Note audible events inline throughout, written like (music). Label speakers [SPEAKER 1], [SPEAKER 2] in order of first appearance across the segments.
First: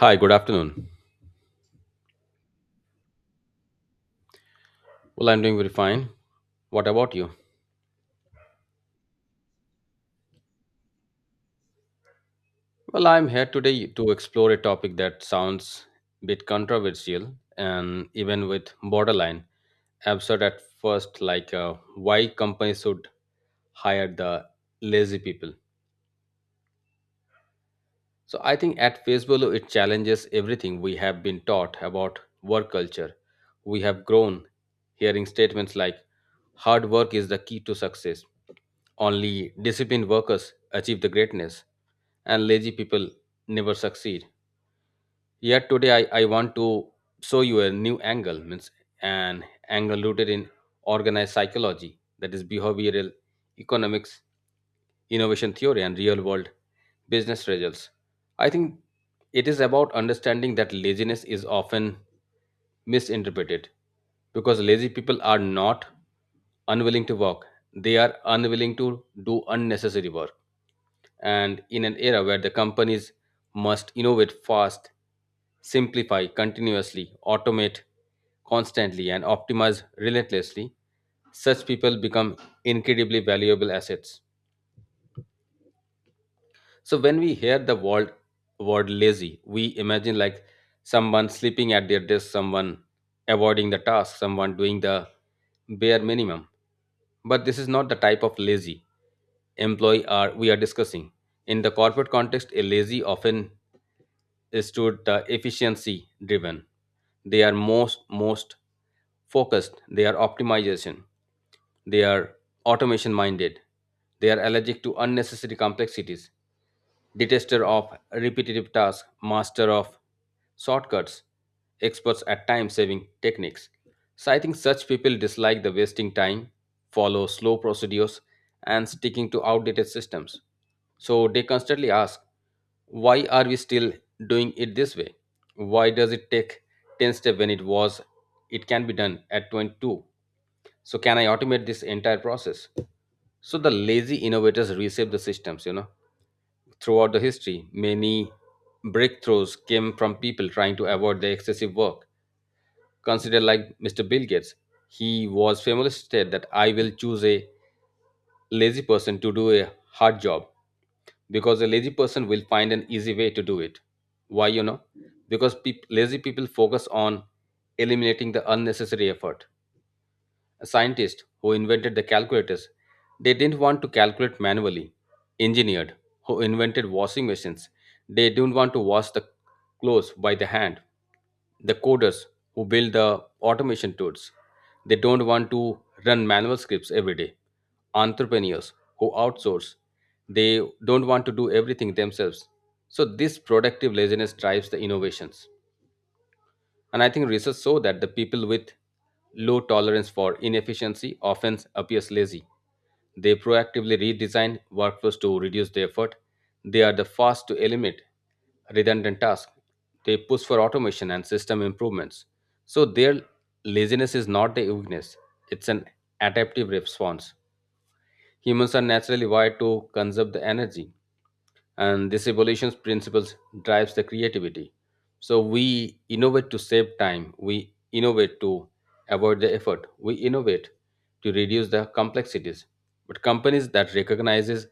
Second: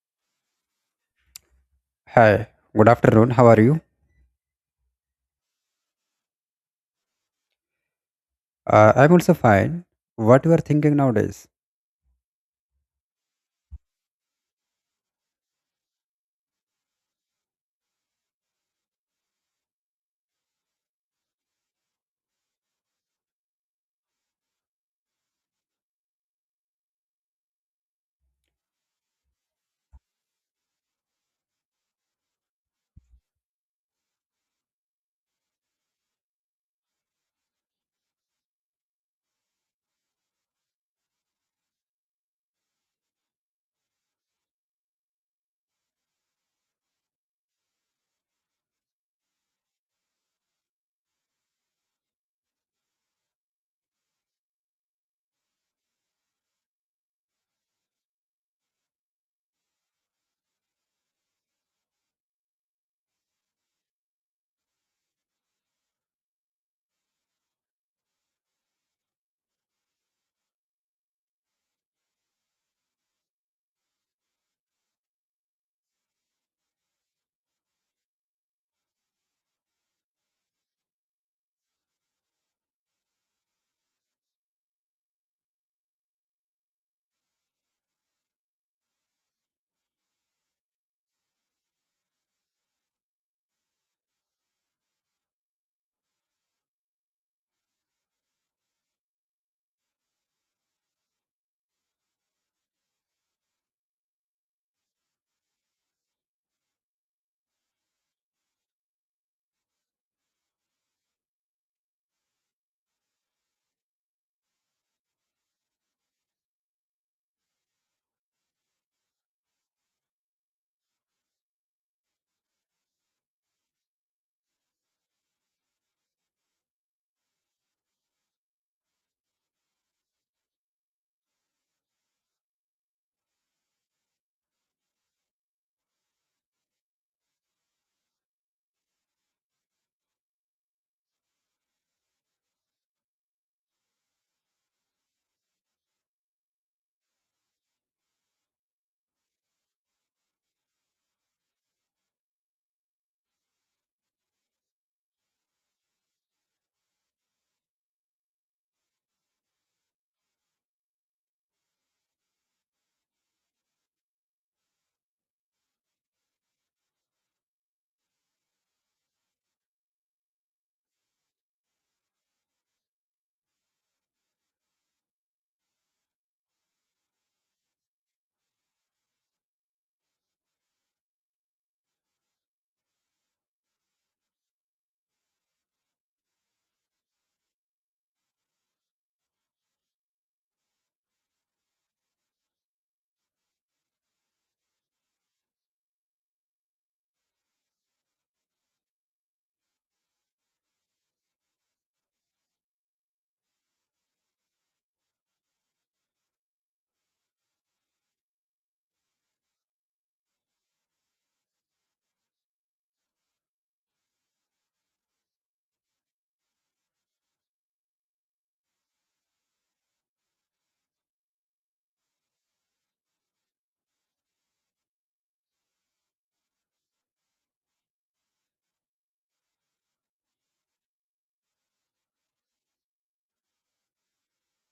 [SPEAKER 1] Hi, good afternoon.
[SPEAKER 2] Hi, good afternoon. How are you?
[SPEAKER 1] Well, I'm doing very fine. What about you?
[SPEAKER 2] I'm also fine. What you are thinking nowadays?
[SPEAKER 1] Well, I'm here today to explore a topic that sounds a bit controversial and even with borderline absurd at first, like why companies should hire the lazy people. So I think at face value, it challenges everything we have been taught about work culture. We have grown hearing statements like hard work is the key to success. Only disciplined workers achieve the greatness and lazy people never succeed. Yet today I want to show you a new angle, means an angle rooted in organized psychology, that is behavioral economics, innovation theory, and real world business results. I think it is about understanding that laziness is often misinterpreted because lazy people are not unwilling to work, they are unwilling to do unnecessary work and in an era where the companies must innovate fast, simplify continuously, automate constantly, and optimize relentlessly, such people become incredibly valuable assets. So when we hear the word lazy, we imagine like someone sleeping at their desk, someone avoiding the task, someone doing the bare minimum. But this is not the type of lazy employee are we are discussing. In the corporate context, a lazy often is stood the efficiency driven. They are most focused, they are optimization, they are automation minded, they are allergic to unnecessary complexities detester of repetitive tasks, master of shortcuts, experts at time saving techniques. So I think such people dislike the wasting time, follow slow procedures, and sticking to outdated systems. So they constantly ask, why are we still doing it this way? Why does it take 10 steps when it can be done at 22? So can I automate this entire process? So the lazy innovators reshape the systems. Throughout the history, many breakthroughs came from people trying to avoid the excessive work. Consider like Mr. Bill Gates. He was famously said that I will choose a lazy person to do a hard job because a lazy person will find an easy way to do it. Why, you know? Because peop lazy people focus on eliminating the unnecessary effort scientists who invented the calculators, they didn't want to calculate manually. Engineers who invented washing machines, they didn't want to wash the clothes by the hand. The coders who build the automation tools, they don't want to run manual scripts every day. Entrepreneurs who outsource, they don't want to do everything themselves. So this productive laziness drives the innovations. And I think research show that the people with low tolerance for inefficiency often appears lazy. They proactively redesign workflows to reduce the effort. They are the first to eliminate redundant tasks. They push for automation and system improvements. So their laziness is not a weakness, it's an adaptive response. Humans are naturally wired to conserve the energy and this evolution's principles drives the creativity, so we innovate to save time, we innovate to avoid the effort, we innovate to reduce the complexities, but companies that recognizes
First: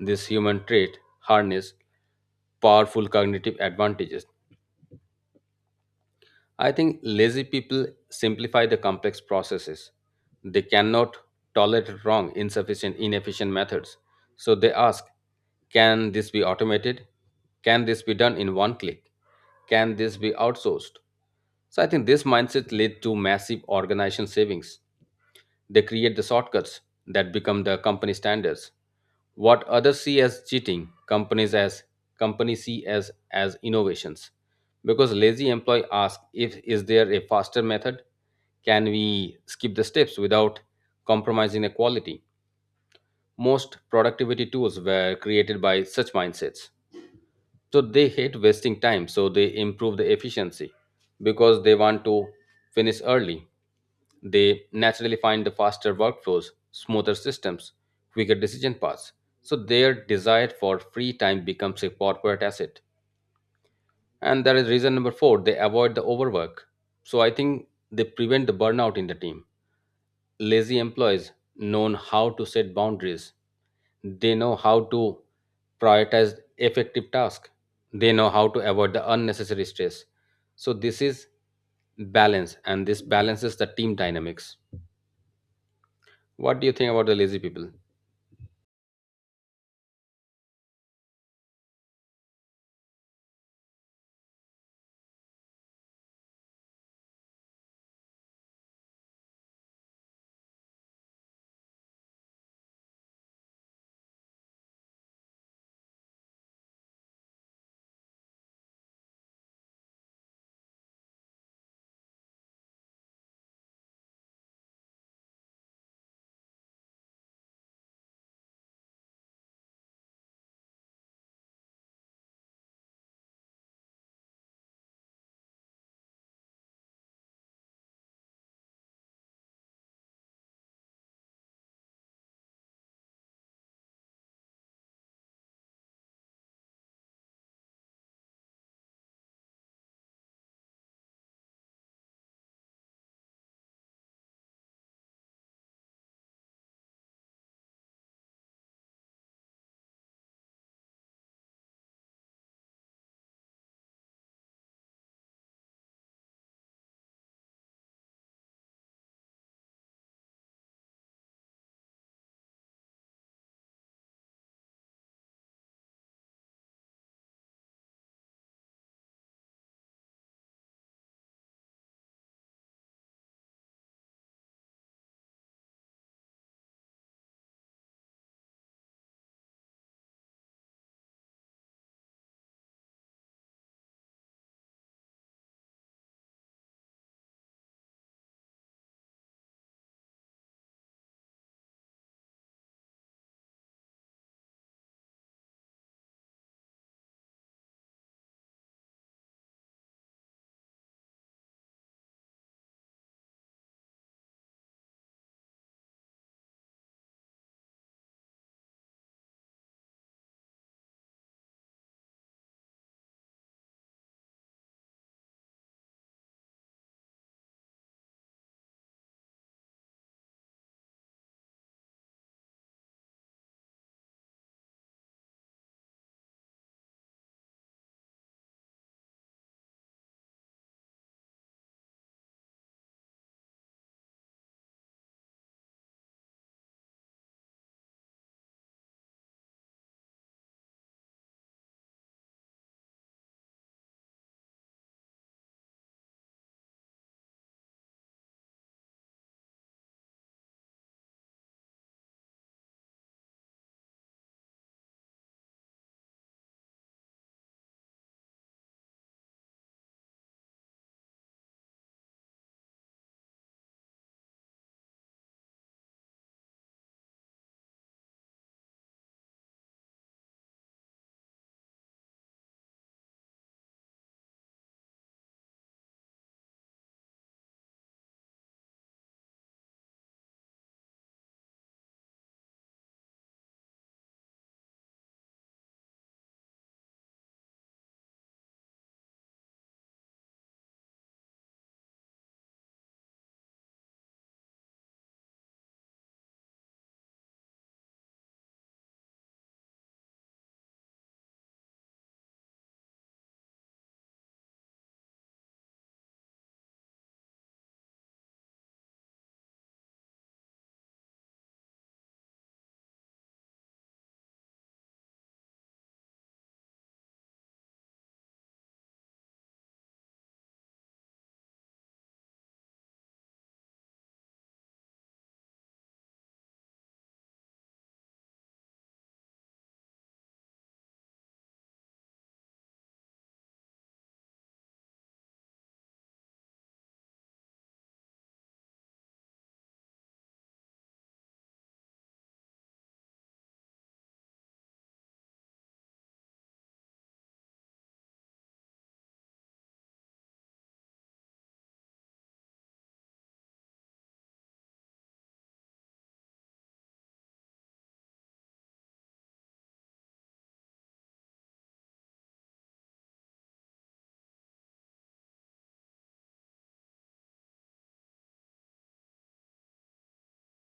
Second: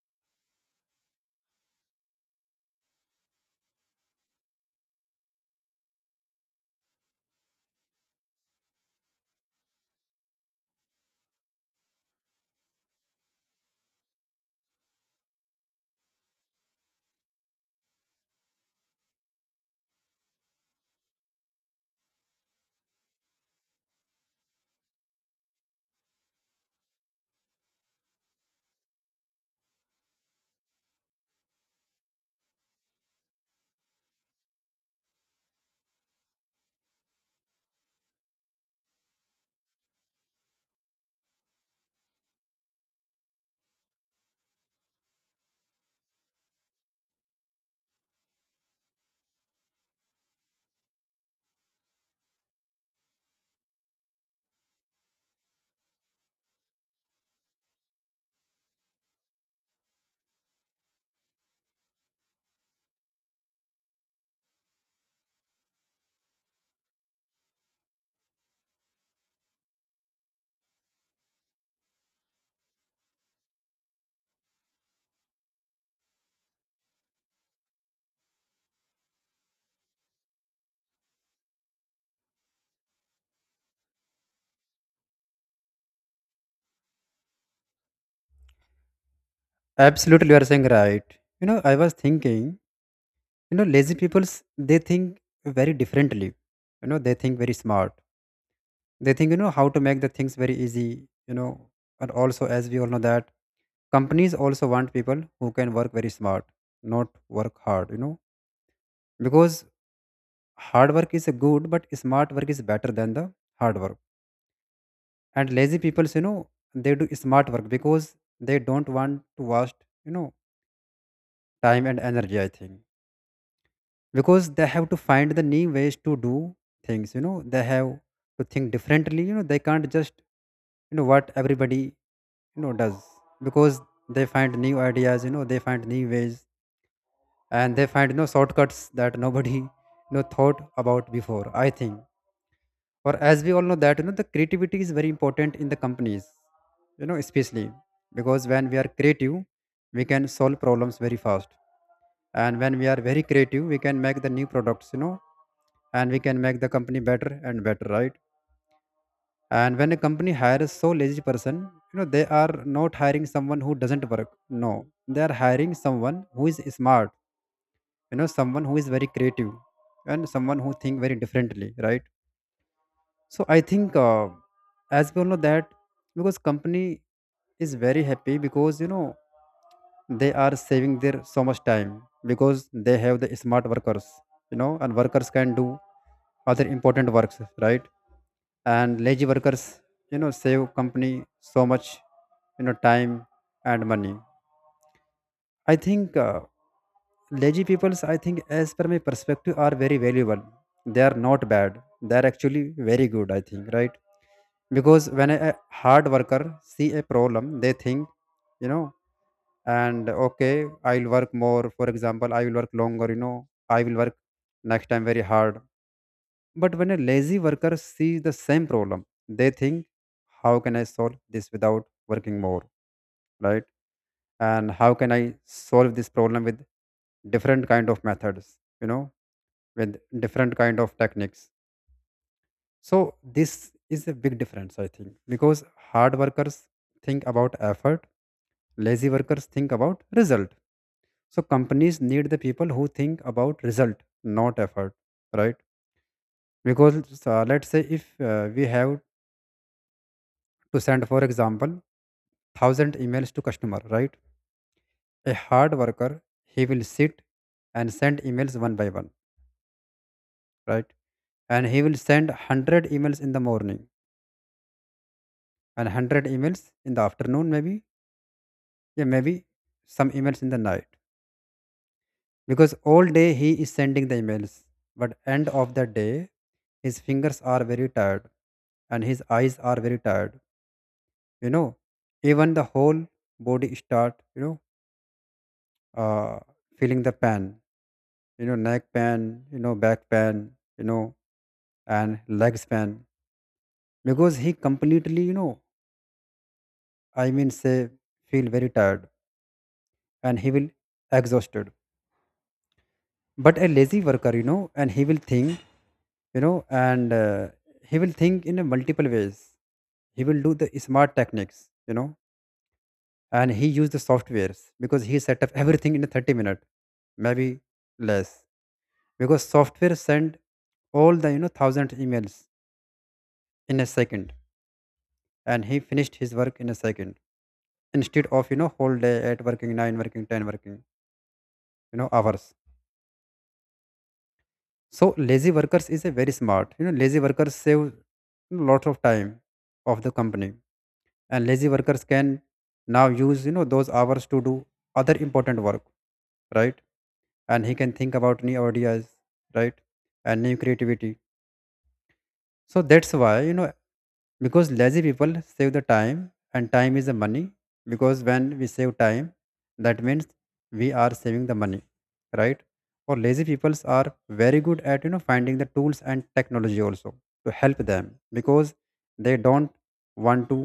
[SPEAKER 1] this human trait harness powerful cognitive advantages. I think lazy people simplify the complex processes. They cannot tolerate wrong, insufficient, inefficient methods. So they ask, can this be automated? Can this be done in one click? Can this be outsourced? So I think this mindset led to massive organization savings. They create the shortcuts that become the company standards. What others see as cheating, companies see as innovations. Because lazy employee asks if is there a faster method? Can we skip the steps without compromising the quality? Most productivity tools were created by such mindsets. So they hate wasting time, so they improve the efficiency because they want to finish early. They naturally find the faster workflows, smoother systems, quicker decision paths. So their desire for free time becomes a corporate asset. And that is reason number four, they avoid the overwork. So I think they prevent the burnout in the team. Lazy employees know how to set boundaries. They know how to prioritize effective tasks. They know how to avoid the unnecessary stress. So this is balance and this balances the team dynamics. What do you think about the lazy people?
[SPEAKER 2] Absolutely, you are saying right. You know, I was thinking. You know, lazy people's they think very differently. You know, they think very smart. They think you know how to make the things very easy. You know, and also as we all know that companies also want people who can work very smart, not work hard. You know, because hard work is good, but smart work is better than the hard work. And lazy people, you know, they do smart work because they don't want to waste, you know, time and energy, I think, because they have to find the new ways to do things, you know, they have to think differently, you know, they can't just, you know, what everybody, you know, does because they find new ideas, you know, they find new ways and they find, you know, shortcuts that nobody, you know, thought about before, I think. For as we all know that, you know, the creativity is very important in the companies, you know, especially because when we are creative we can solve problems very fast, and when we are very creative we can make the new products, you know, and we can make the company better and better, right? And when a company hires so lazy person, you know, they are not hiring someone who doesn't work. No, they are hiring someone who is smart, you know, someone who is very creative, and someone who think very differently, right? So I think as we all know that because company is very happy because, you know, they are saving their so much time because they have the smart workers, you know, and workers can do other important works, right? And lazy workers, you know, save company so much, you know, time and money, I think. Lazy peoples, I think as per my perspective, are very valuable. They are not bad, they are actually very good, I think, right? Because when a hard worker see a problem they think, you know, and okay, I will work more, for example, I will work longer, you know, I will work next time very hard. But when a lazy worker sees the same problem, they think, how can I solve this without working more, right? And how can I solve this problem with different kind of methods, you know, with different kind of techniques. So this is a big difference, I think, because hard workers think about effort, lazy workers think about result. So companies need the people who think about result, not effort, right? Because let's say if we have to send, for example, 1000 emails to customer, right? A hard worker, he will sit and send emails one by one, right? And he will send 100 emails in the morning and 100 emails in the afternoon, maybe. Yeah, maybe some emails in the night. Because all day he is sending the emails. But end of the day, his fingers are very tired and his eyes are very tired. You know, even the whole body start, you know, feeling the pain, you know, neck pain, you know, back pain, you know, and legs pain. Because he completely, you know, I mean say feel very tired and he will exhausted. But a lazy worker, you know, and he will think, you know, and he will think in a multiple ways, he will do the smart techniques, you know, and he use the softwares because he set up everything in a 30 minute, maybe less, because software send all the, you know, thousand emails in a second and he finished his work in a second instead of, you know, whole day at working nine, working ten, working, you know, hours. So lazy workers is a very smart, you know, lazy workers save lot of time of the company, and lazy workers can now use, you know, those hours to do other important work, right? And he can think about new ideas, right? And new creativity. So that's why, you know, because lazy people save the time and time is the money, because when we save time, that means we are saving the money, right? Or lazy peoples are very good at, you know, finding the tools and technology also to help them because they don't want to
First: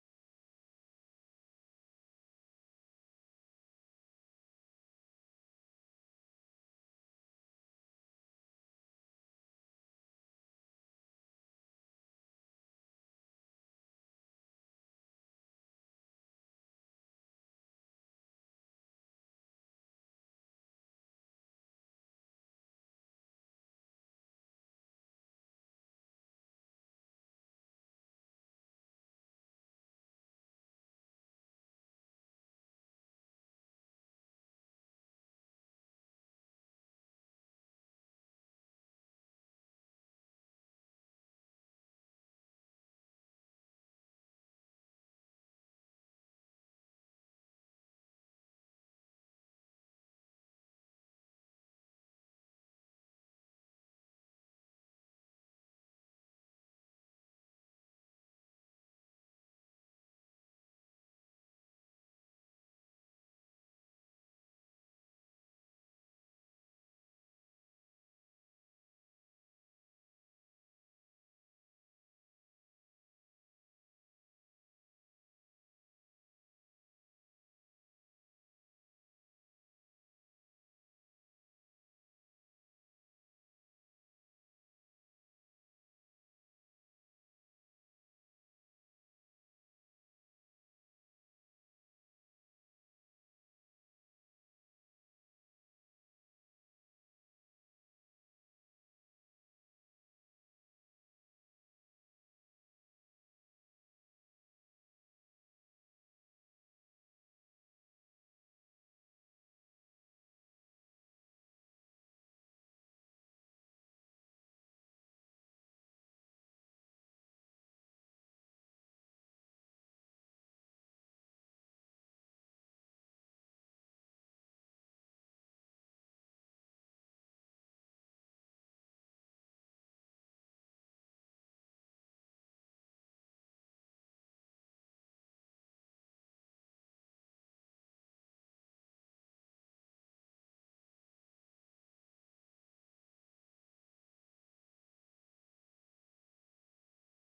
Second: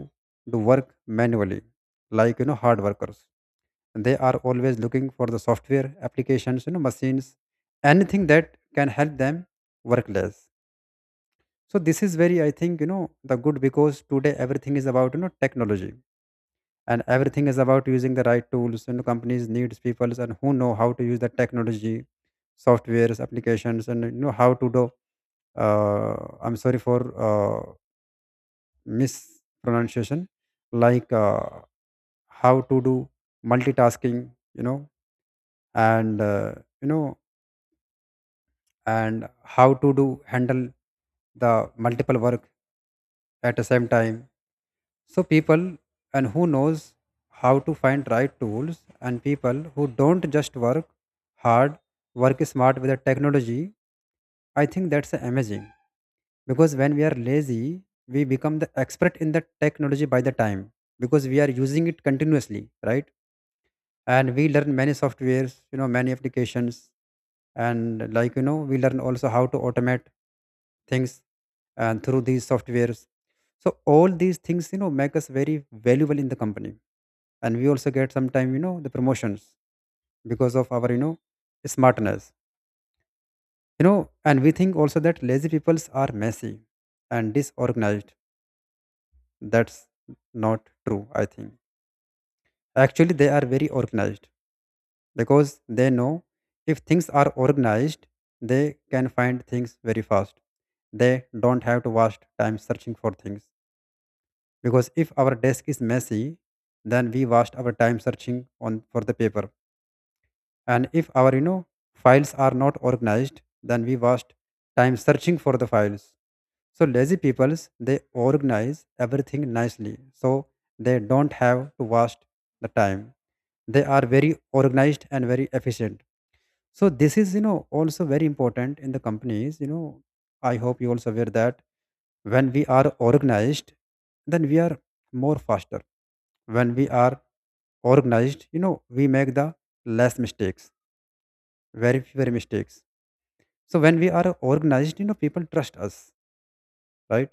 [SPEAKER 2] do work manually, like, you know, hard workers. They are always looking for the software applications, you know, machines, anything that can help them work less. So this is very, I think, you know, the good because today everything is about, you know, technology, and everything is about using the right tools, you know, companies needs people and who know how to use the technology, softwares applications, and you know how to do, uh, I'm sorry for uh, mispronunciation, like, how to do multitasking, you know, and, you know, and how to do handle the multiple work at the same time. So people and who knows how to find right tools and people who don't just work hard, work smart with the technology, I think that's amazing. Because when we are lazy, we become the expert in the technology by the time because we are using it continuously, right? And we learn many softwares, you know, many applications, and, like, you know, we learn also how to automate things and through these softwares. So all these things, you know, make us very valuable in the company, and we also get sometime, you know, the promotions because of our, you know, smartness. You know, and we think also that lazy peoples are messy and disorganized. That's not true, I think. Actually they are very organized because they know if things are organized, they can find things very fast. They don't have to waste time searching for things because if our desk is messy, then we waste our time searching on for the paper. And if our, you know, files are not organized, then we waste time searching for the files. So lazy peoples they organize everything nicely, so they don't have to waste the time. They are very organized and very efficient. So this is, you know, also very important in the companies. You know, I hope you also aware that when we are organized, then we are more faster. When we are organized, you know, we make the less mistakes, very fewer mistakes. So when we are organized, you know, people trust us, right?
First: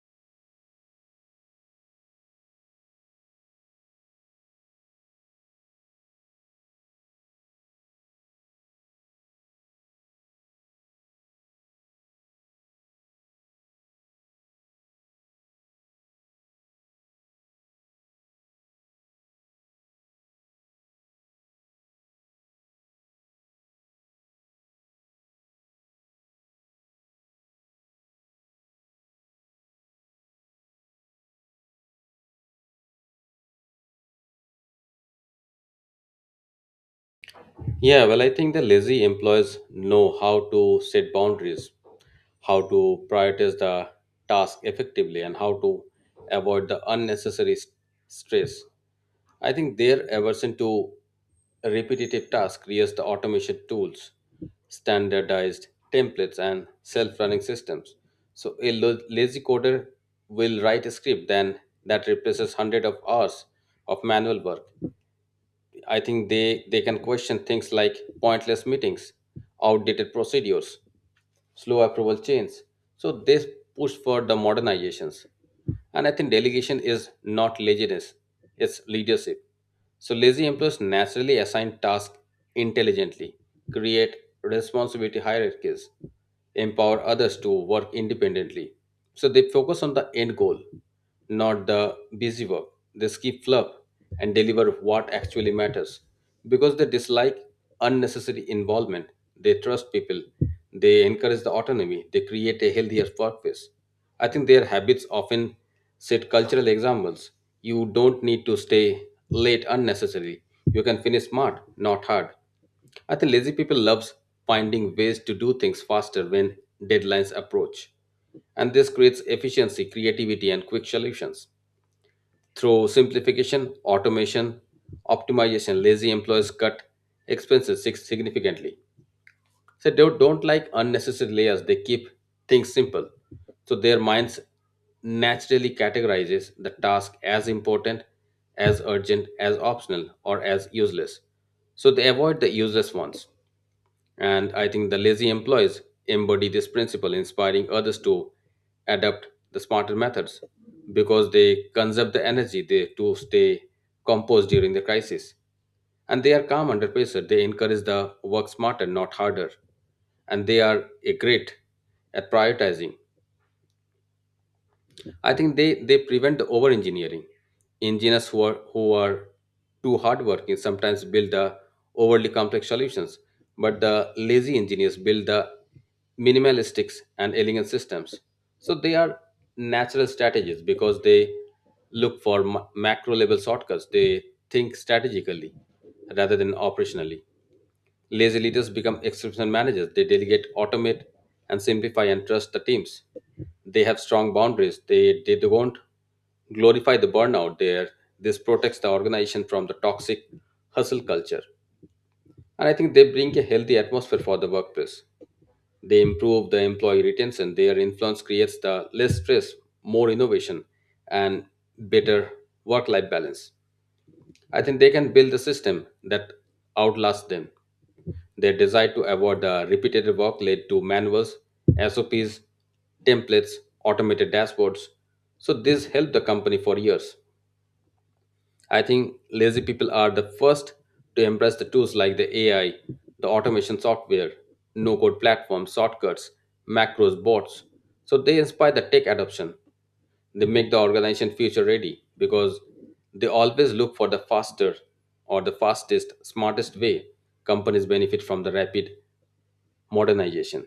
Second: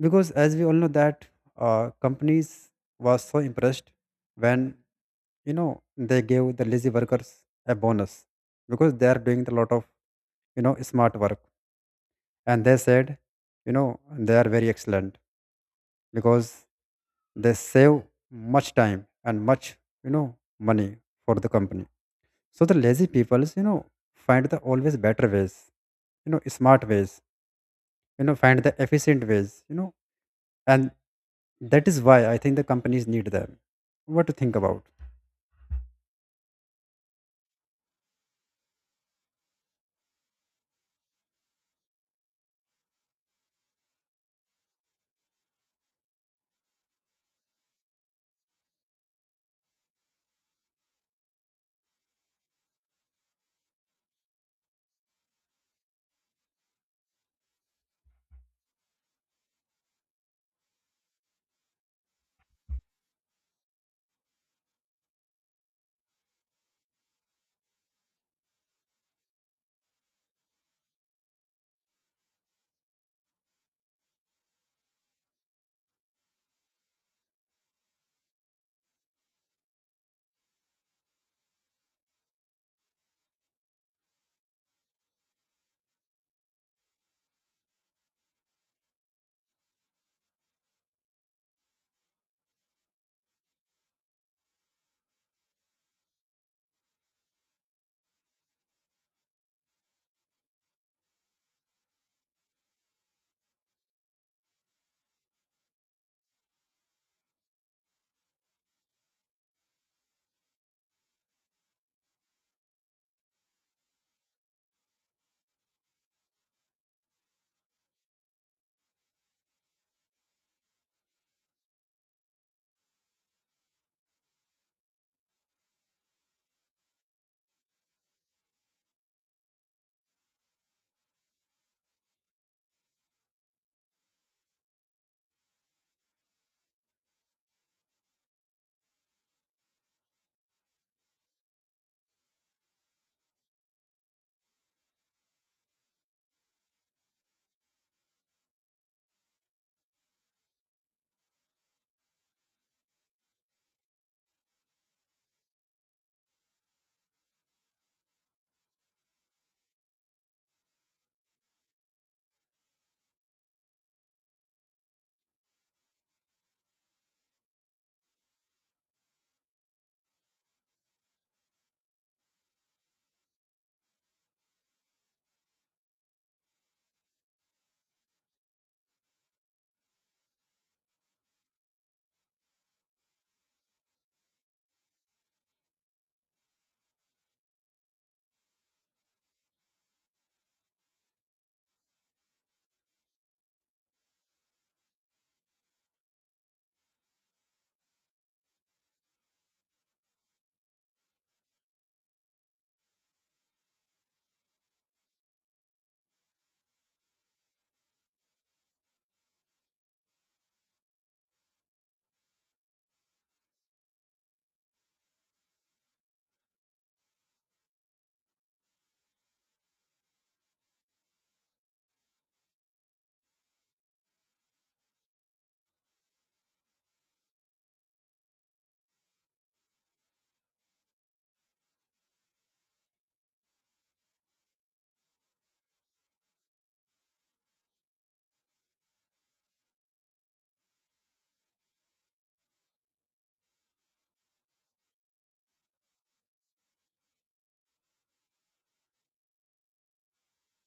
[SPEAKER 2] Because as we all know that companies was so impressed when, you know, they gave the lazy workers a bonus because they are doing a lot of, you know, smart work, and they said, you know, they are very excellent because they save much time and much, you know, money for the company. So the lazy peoples, you know, find the always better ways, you know, smart ways, you know, find the efficient ways, you know, and that is why I think the companies need them. What to think about?
[SPEAKER 1] Yeah, well, I think the lazy employees know how to set boundaries, how to prioritize the task effectively, and how to avoid the unnecessary stress. I think their aversion to repetitive tasks creates the automation tools, standardized templates, and self running systems. So, a lazy coder will write a script then that replaces hundreds of hours of manual work. I think they can question things like pointless meetings, outdated procedures, slow approval chains. So they push for the modernizations. And I think delegation is not laziness, it's leadership. So lazy employees naturally assign tasks intelligently, create responsibility hierarchies, empower others to work independently. So they focus on the end goal not the busy work. They skip fluff and deliver what actually matters. Because they dislike unnecessary involvement, they trust people, they encourage the autonomy, they create a healthier workplace. I think their habits often set cultural examples. You don't need to stay late unnecessarily. You can finish smart, not hard. I think lazy people loves finding ways to do things faster when deadlines approach. And this creates efficiency, creativity, and quick solutions. Through simplification, automation, optimization, lazy employees cut expenses significantly. So they don't like unnecessary layers. They keep things simple. So their minds naturally categorizes the task as important, as urgent, as optional, or as useless. So they avoid the useless ones. And I think the lazy employees embody this principle, inspiring others to adopt the smarter methods because they conserve the energy to stay composed during the crisis. And they are calm under pressure. They encourage the work smarter, not harder. And they are a great at prioritizing. I think they prevent the over engineering. Engineers who are too hardworking sometimes build the overly complex solutions, but the lazy engineers build the minimalistic and elegant systems. So they are natural strategies because they look for macro level shortcuts. They think strategically rather than operationally. Lazy leaders become exceptional managers. They delegate, automate, and simplify and trust the teams. They have strong boundaries. They don't glorify the burnout there. This protects the organization from the toxic hustle culture. And I think they bring a healthy atmosphere for the workplace. They improve the employee retention. Their influence creates the less stress, more innovation, and better work life balance. I think they can build a system that outlasts them. Their desire to avoid the repetitive work led to manuals, SOPs, templates, automated dashboards. So this helped the company for years. I think lazy people are the first to embrace the tools like the AI, the automation software, no code platforms, shortcuts, macros, bots. So they inspire the tech adoption. They make the organization future ready because they always look for the faster or the fastest, smartest way. Companies benefit from the rapid modernization.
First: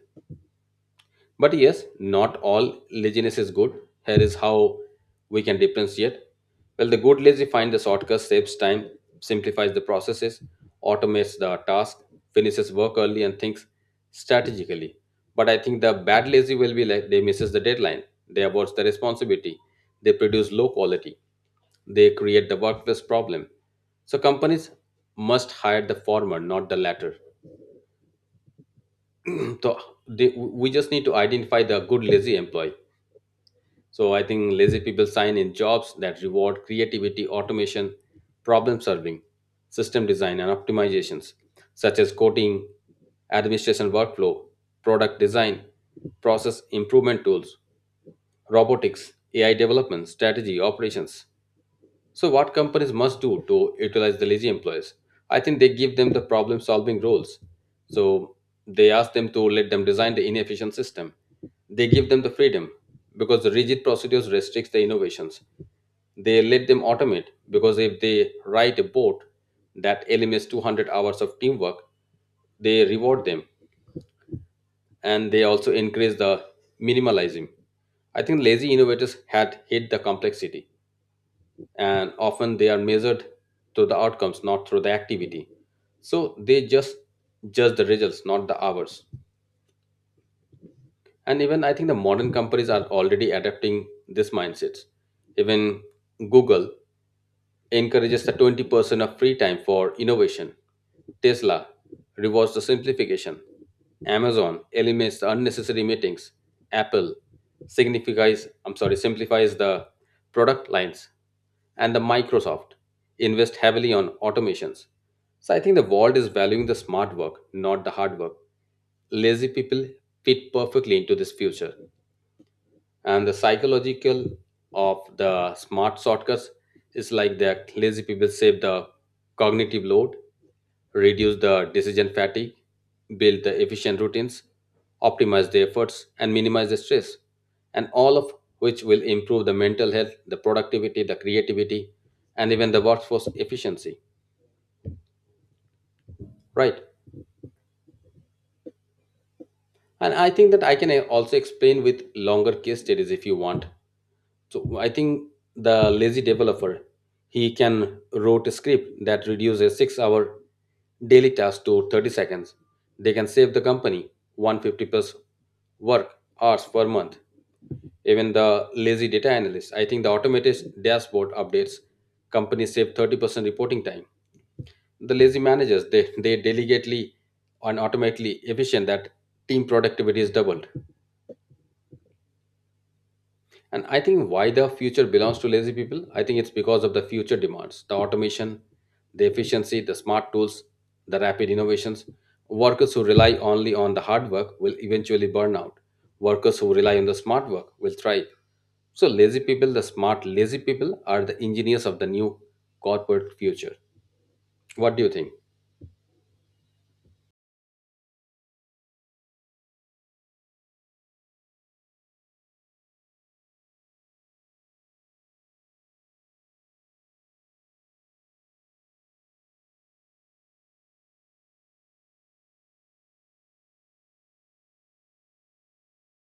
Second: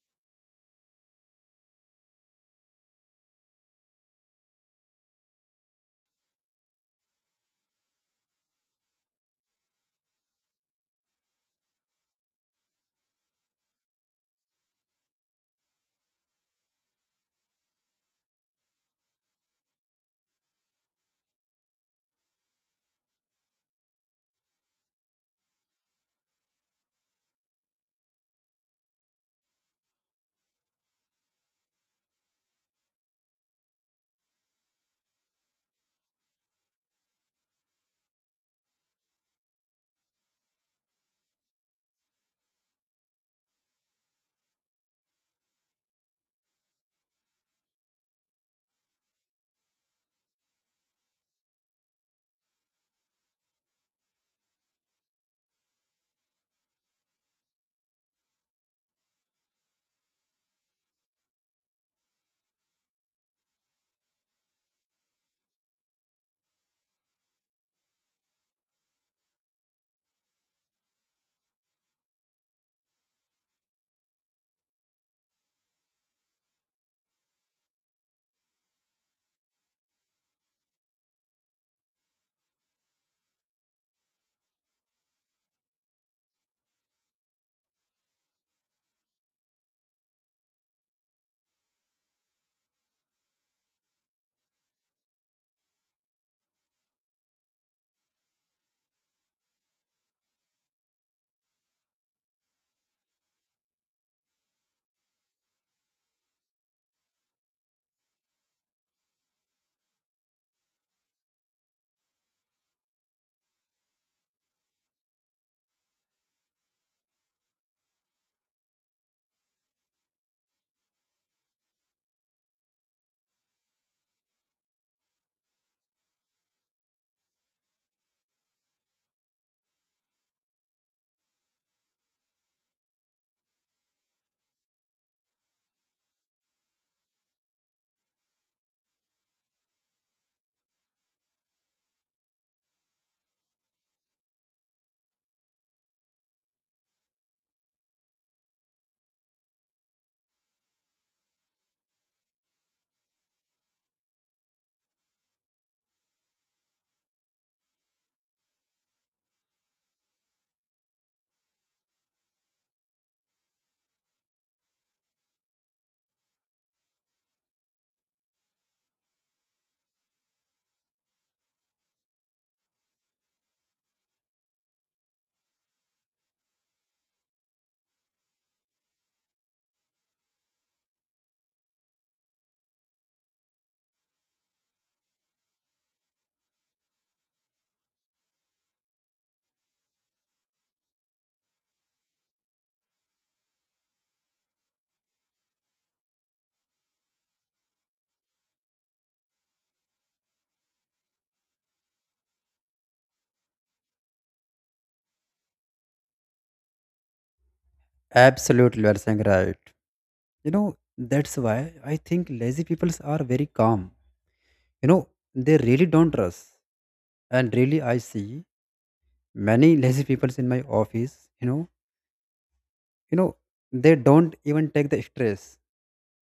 [SPEAKER 1] But yes, not all laziness is good. Here is how we can differentiate. Well, the good lazy find the shortcut, saves time, simplifies the processes, automates the task, finishes work early, and thinks strategically. But I think the bad lazy will be like they misses the deadline, they avoid the responsibility, they produce low quality, they create the workplace problem. So companies must hire the former, not the latter. (clears throat) So we just need to identify the good lazy employee. So I think lazy people sign in jobs that reward creativity, automation, problem solving, system design, and optimizations, such as coding, administration workflow, product design, process improvement tools, robotics, AI development, strategy, operations. So, what companies must do to utilize the lazy employees? I think they give them the problem solving roles. So, they ask them to let them design the inefficient system. They give them the freedom because the rigid procedures restricts the innovations. They let them automate because if they write a bot that eliminates 200 hours of teamwork, they reward them and they also increase the minimalism. I think lazy innovators had hit the complexity and often they are measured through the outcomes not through the activity. So they just judge the results, not the hours. And even I think the modern companies are already adapting this mindset. Even Google encourages the 20% of free time for innovation. Tesla rewards the simplification. Amazon eliminates the unnecessary meetings. Apple signifies, I'm sorry, simplifies the product lines. And the Microsoft invest heavily on automations. So I think the world is valuing the smart work, not the hard work. Lazy people fit perfectly into this future and the psychological of the smart shortcuts is like that lazy people save the cognitive load, reduce the decision fatigue, build the efficient routines, optimize the efforts, and minimize the stress, and all of which will improve the mental health, the productivity, the creativity, and even the workforce efficiency, right? And I think that I can also explain with longer case studies if you want. So I think the lazy developer, he can wrote a script that reduces 6 hour daily task to 30 seconds. They can save the company 150 plus work hours per month. Even the lazy data analyst, I think the automated dashboard updates companies save 30% reporting time. The lazy managers, they delegately and automatically efficient that team productivity is doubled. And I think why the future belongs to lazy people, I think it's because of the future demands, the automation, the efficiency, the smart tools, the rapid innovations. Workers who rely only on the hard work will eventually burn out. Workers who rely on the smart work will thrive. So lazy people, the smart lazy people are the engineers of the new corporate future. What do you think?
[SPEAKER 2] Absolutely, you are saying right. You know, that's why I think lazy peoples are very calm, you know, they really don't rush, and really I see many lazy people in my office, you know, you know, they don't even take the stress,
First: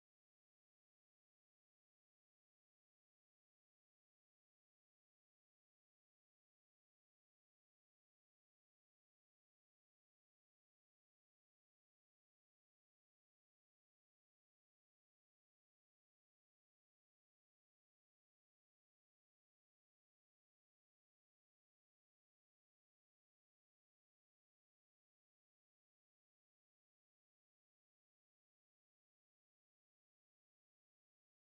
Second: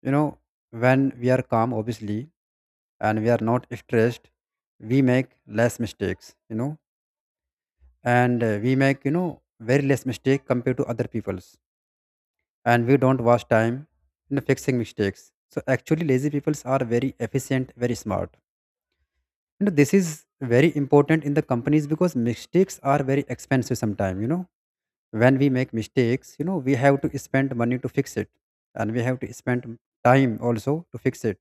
[SPEAKER 2] you know. When we are calm obviously and we are not stressed, we make less mistakes, you know, and we make, you know, very less mistake compared to other people's, and we don't waste time in fixing mistakes. So actually lazy peoples are very efficient, very smart. You know, this is very important in the companies because mistakes are very expensive sometimes, you know. When we make mistakes, you know, we have to spend money to fix it and we have to spend time also to fix it,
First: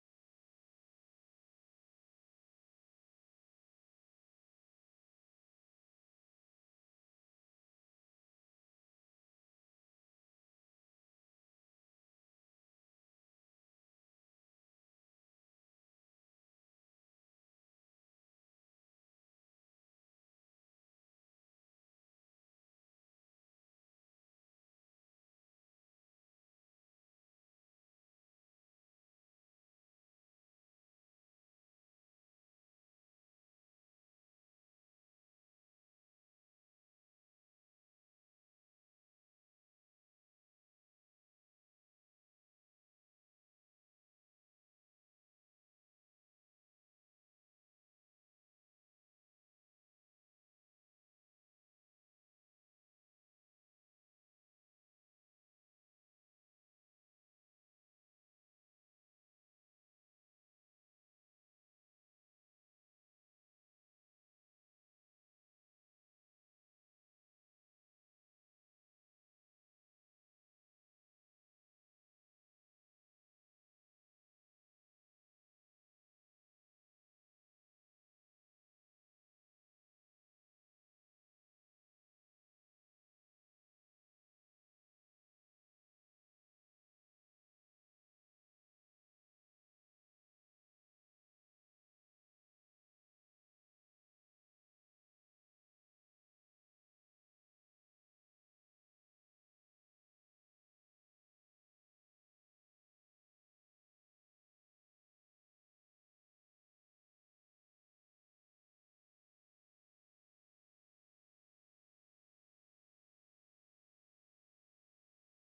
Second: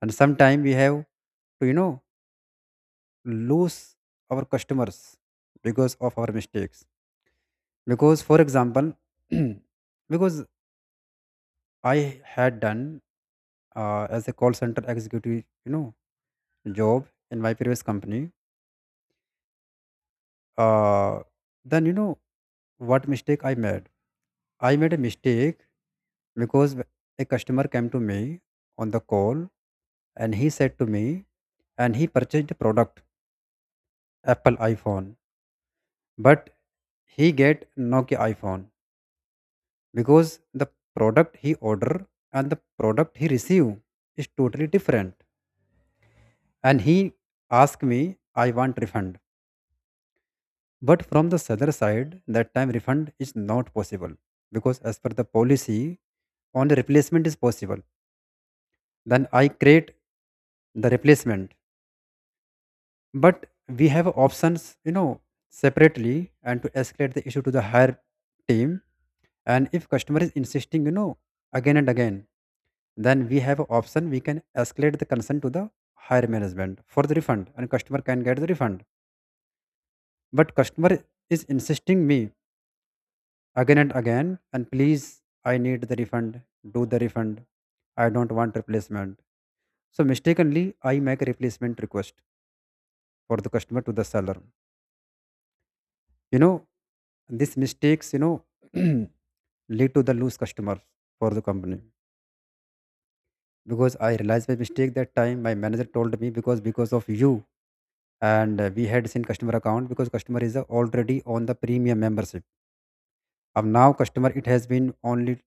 [SPEAKER 2] and sometimes we have to, you know, lose our customers because of our mistakes. Because for example, (clears throat) because I had done as a call center executive, you know, job in my previous company. uh, then, you know, what mistake I made, I made a mistake because a customer came to me on the call and he said to me, and he purchased the product, Apple iPhone, but he get Nokia iPhone because the product he order and the product he receive is totally different. And he asked me, I want refund. But from the seller side, that time refund is not possible because as per the policy only replacement is possible. Then I create the replacement, but we have options, you know, separately and to escalate the issue to the higher team. And if customer is insisting, you know, again and again, then we have option, we can escalate the concern to the higher management for the refund and customer can get the refund. But customer is insisting me again and again, and please, I need the refund, do the refund. I don't want replacement. So mistakenly I make a replacement request for the customer to the seller. You know, these mistakes, (clears throat) lead to the lose customer for the company. Because I realized by mistake that time my manager told me because of you. And we had seen customer account because customer is already on the premium membership. Of now customer it has been only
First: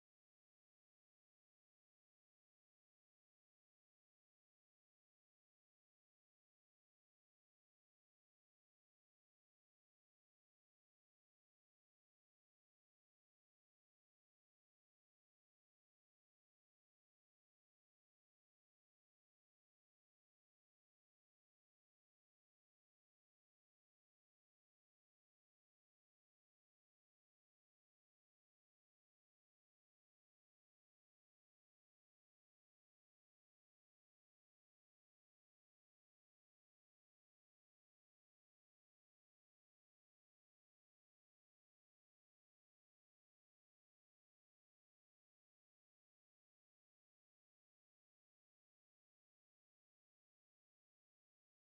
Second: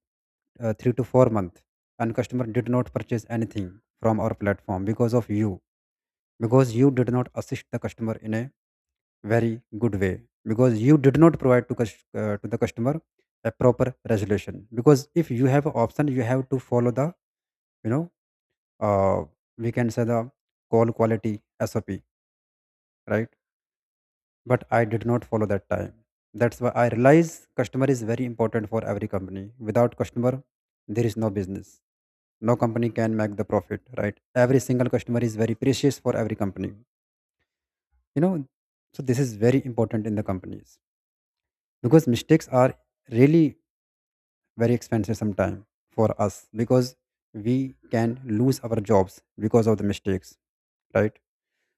[SPEAKER 2] 3 to 4 month and customer did not purchase anything from our platform because of you, because you did not assist the customer in a very good way, because you did not provide to, to the customer a proper resolution. Because if you have an option you have to follow the you know uh, we can say the call quality SOP, right? But I did not follow that time. That's why I realize customer is very important for every company. Without customer there is no business. No company can make the profit, right? Every single customer is very precious for every company, you know so this is very important in the companies. Because mistakes are really very expensive sometime for us, because we can lose our jobs because of the mistakes, right?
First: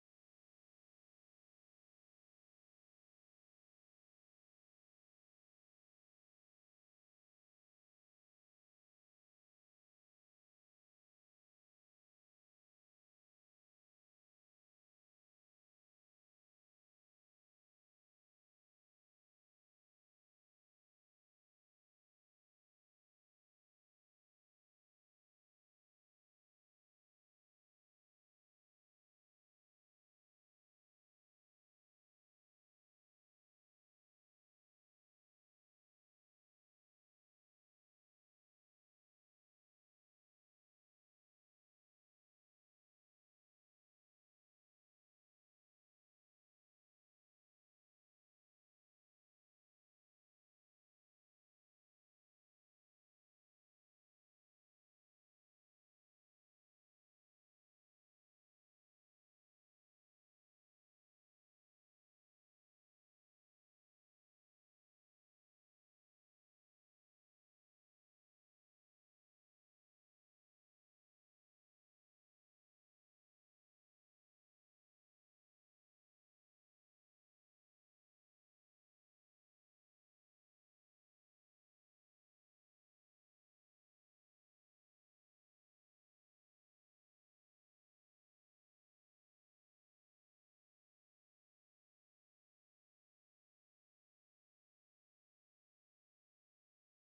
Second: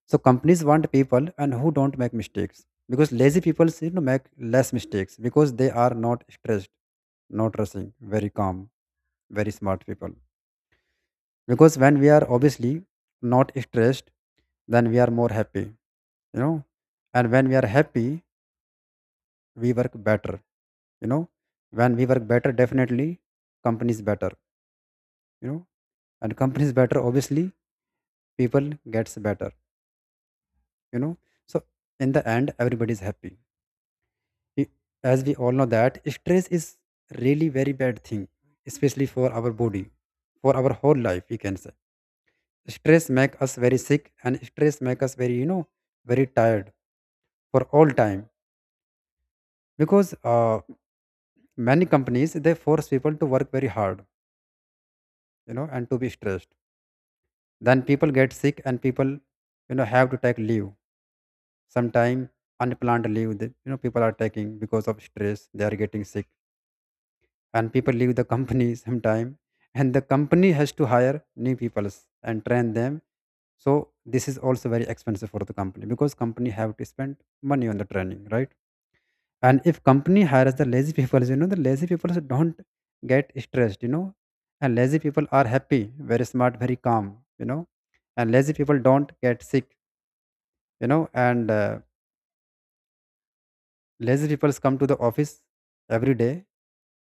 [SPEAKER 2] So companies want people and who don't make mistakes. Because lazy people, make less mistakes because they are not stressed, not rushing, very calm, very smart people. Because when we are obviously not stressed, then we are more happy, and when we are happy we work better, you know when we work better definitely companies better, you know and company is better, obviously people gets better, you know so in the end everybody is happy. I- as we all know that stress is really very bad thing, especially for our body, for our whole life we can say. Stress make us very sick and stress make us very, very tired for all time. Because many companies they force people to work very hard, and to be stressed, then people get sick and people have to take leave. Sometimes unplanned leave that, people are taking because of stress, they are getting sick. And people leave the company (laughs) sometime, and the company has to hire new people and train them. So this is also very expensive for the company, because company have to spend money on the training, right? And if company hires the lazy (laughs) people, the lazy people don't get stressed, And lazy people are happy, very smart, very calm, And lazy people don't get sick, you know and lazy people come to the office every day,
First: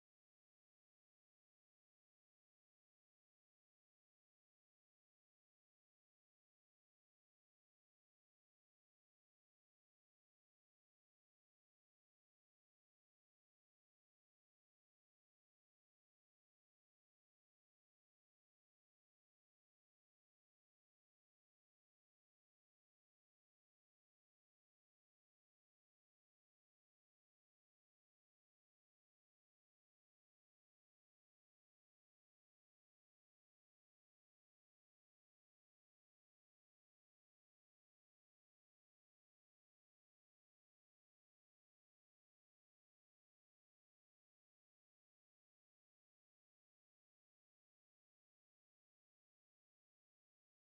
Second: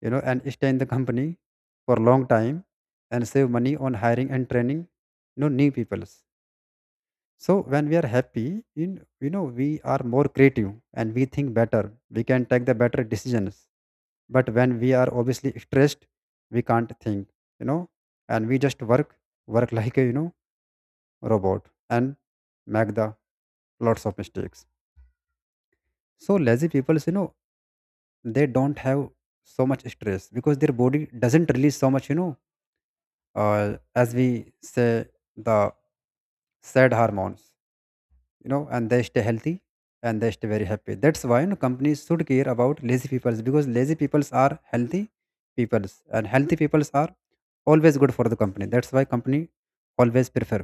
[SPEAKER 2] and stay in the company for long time and save money on hiring and training, new peoples. So when we are happy, in we are more creative and we think better. We can take the better decisions. But when we are obviously stressed, we can't think, you know, and we just work, work (laughs) like a robot and make the lots of mistakes. So lazy people, they don't have so much stress because their body doesn't release so much, as we say, the sad hormones, and they stay healthy and they stay very happy. That's why, companies should care about lazy peoples, because lazy peoples are healthy peoples, and healthy peoples are always good for the company. That's why company always prefer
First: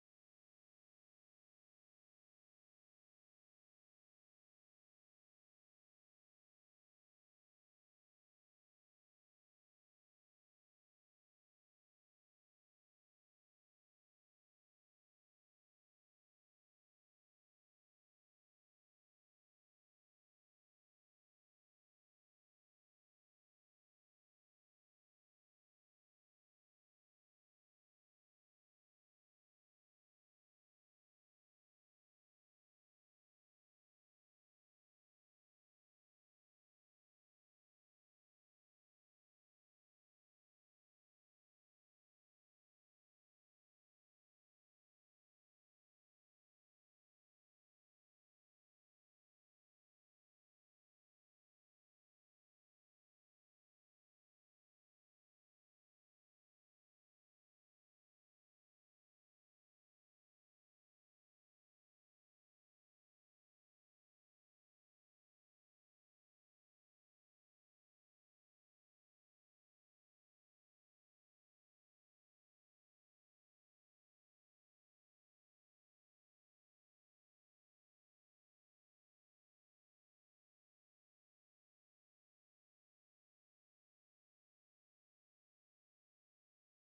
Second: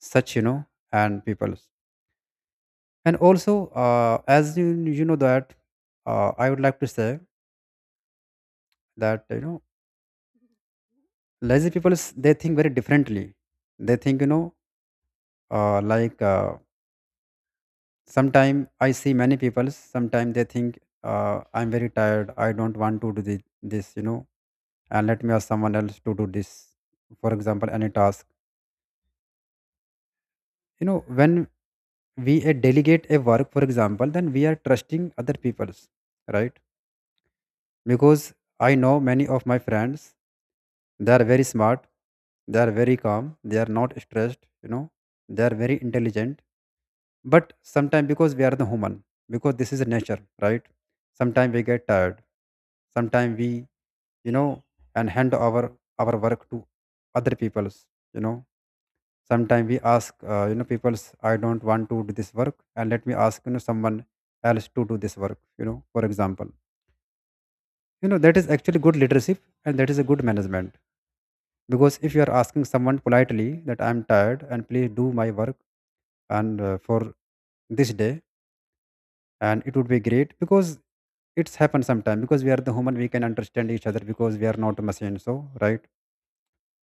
[SPEAKER 2] such, and peoples. And also as you, you know that, I would like to say that, lazy they think very differently. They think, uh, like uh, sometime I see many people. Sometimes they think, I'm very tired, I don't want to do this, you know, and let me ask someone else to do this, for example any task. You know, when we delegate a work for example, then we are trusting other people's, right? Because I know many of my friends, they are very smart, they are very calm, they are not stressed, they are very intelligent. But sometimes because we are the human, because this is a nature, right? Sometimes we get tired, sometimes we, you know and hand over our work to other people's, you know sometimes we ask, people's, I don't want to do this work and let me ask, someone else to do this work, you know, for example. You know, that is actually good leadership, and that is a good management. Because if you are asking someone politely that I'm tired and please do my work, and for this day, and it would be great. Because it's happened sometimes, because we are the human we can understand each other, because we are not a machine, so right.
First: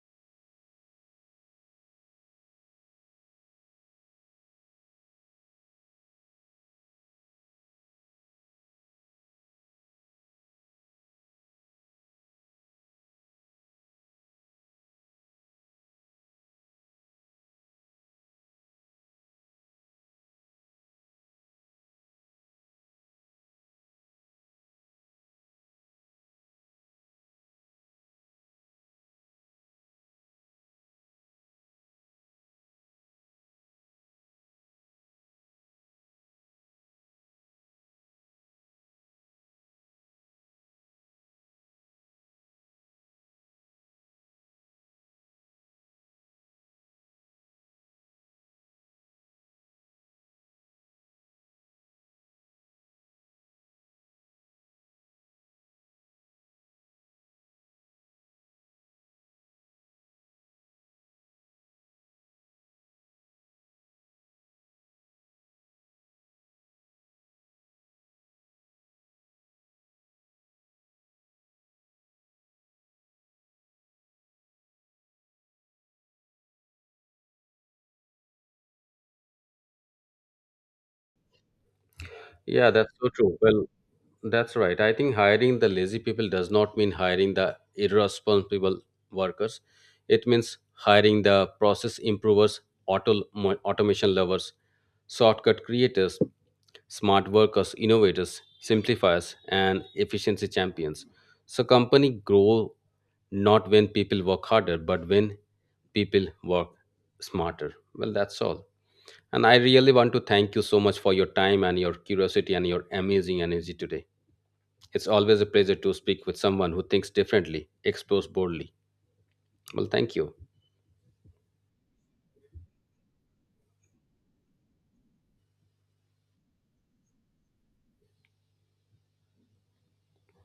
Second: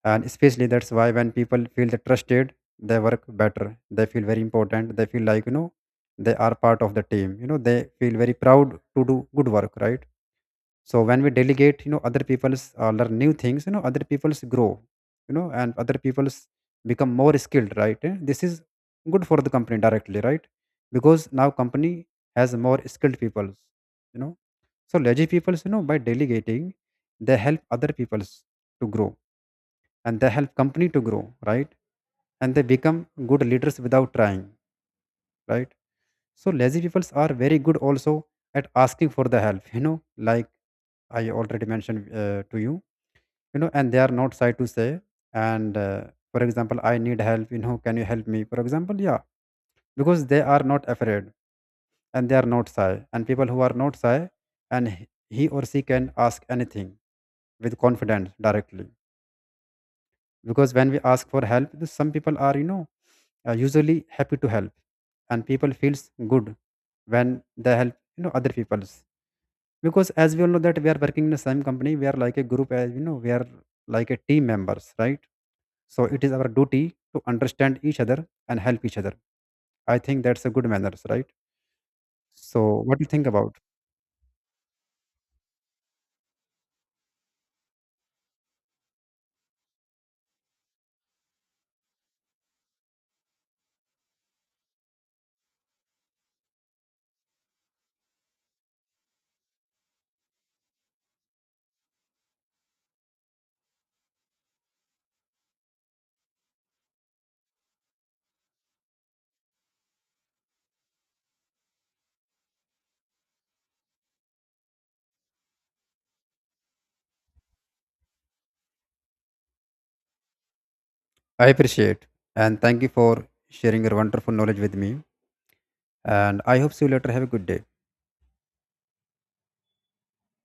[SPEAKER 2] And especially that's why when people feel the trusted, they work better, they feel very important, they feel like, they are part of the team, they feel very proud to do good work, right? So when we delegate, other people's learn new things, you know, other people's grow, and other people's become more skilled, right? Eh, this is good for the company directly, right? Because now company has more skilled peoples, you know so lazy peoples, by delegating they help other peoples to grow, and they help company to grow, right? And they become good leaders without trying, right? So lazy peoples are very good also at asking for the help, like I already mentioned to you, you know and they are not shy to say, and for example I need help, you know, can you help me for example, yeah. Because they are not afraid and they are not shy, and people who are not shy, and he or she can ask anything with confidence directly. Because when we ask for help, some people are, usually happy to help. And people feels good when they help, you know, other people's. Because as we all know that we are working in the same company, we are like a group, as you know we are like a team members, right? So it is our duty to understand each other and help each other. I think that's a good manners, right?
[SPEAKER 1] Yeah,
[SPEAKER 2] So
[SPEAKER 1] that's
[SPEAKER 2] what do
[SPEAKER 1] so
[SPEAKER 2] you think
[SPEAKER 1] true.
[SPEAKER 2] about?
[SPEAKER 1] Well, that's right. I think hiring the lazy people does not mean hiring the irresponsible workers. It means hiring the process improvers, automation lovers, shortcut creators, smart workers, innovators, simplifiers, and efficiency champions. So company grow not when people work harder, but when people work smarter. Well, that's all. And I really want to thank you so much for your time and your curiosity and your amazing energy today. It's always a pleasure to speak with someone who thinks differently, explores boldly. Well, thank you.
[SPEAKER 2] I appreciate, and thank you for sharing your wonderful knowledge with me. And I hope see you later. Have a good day.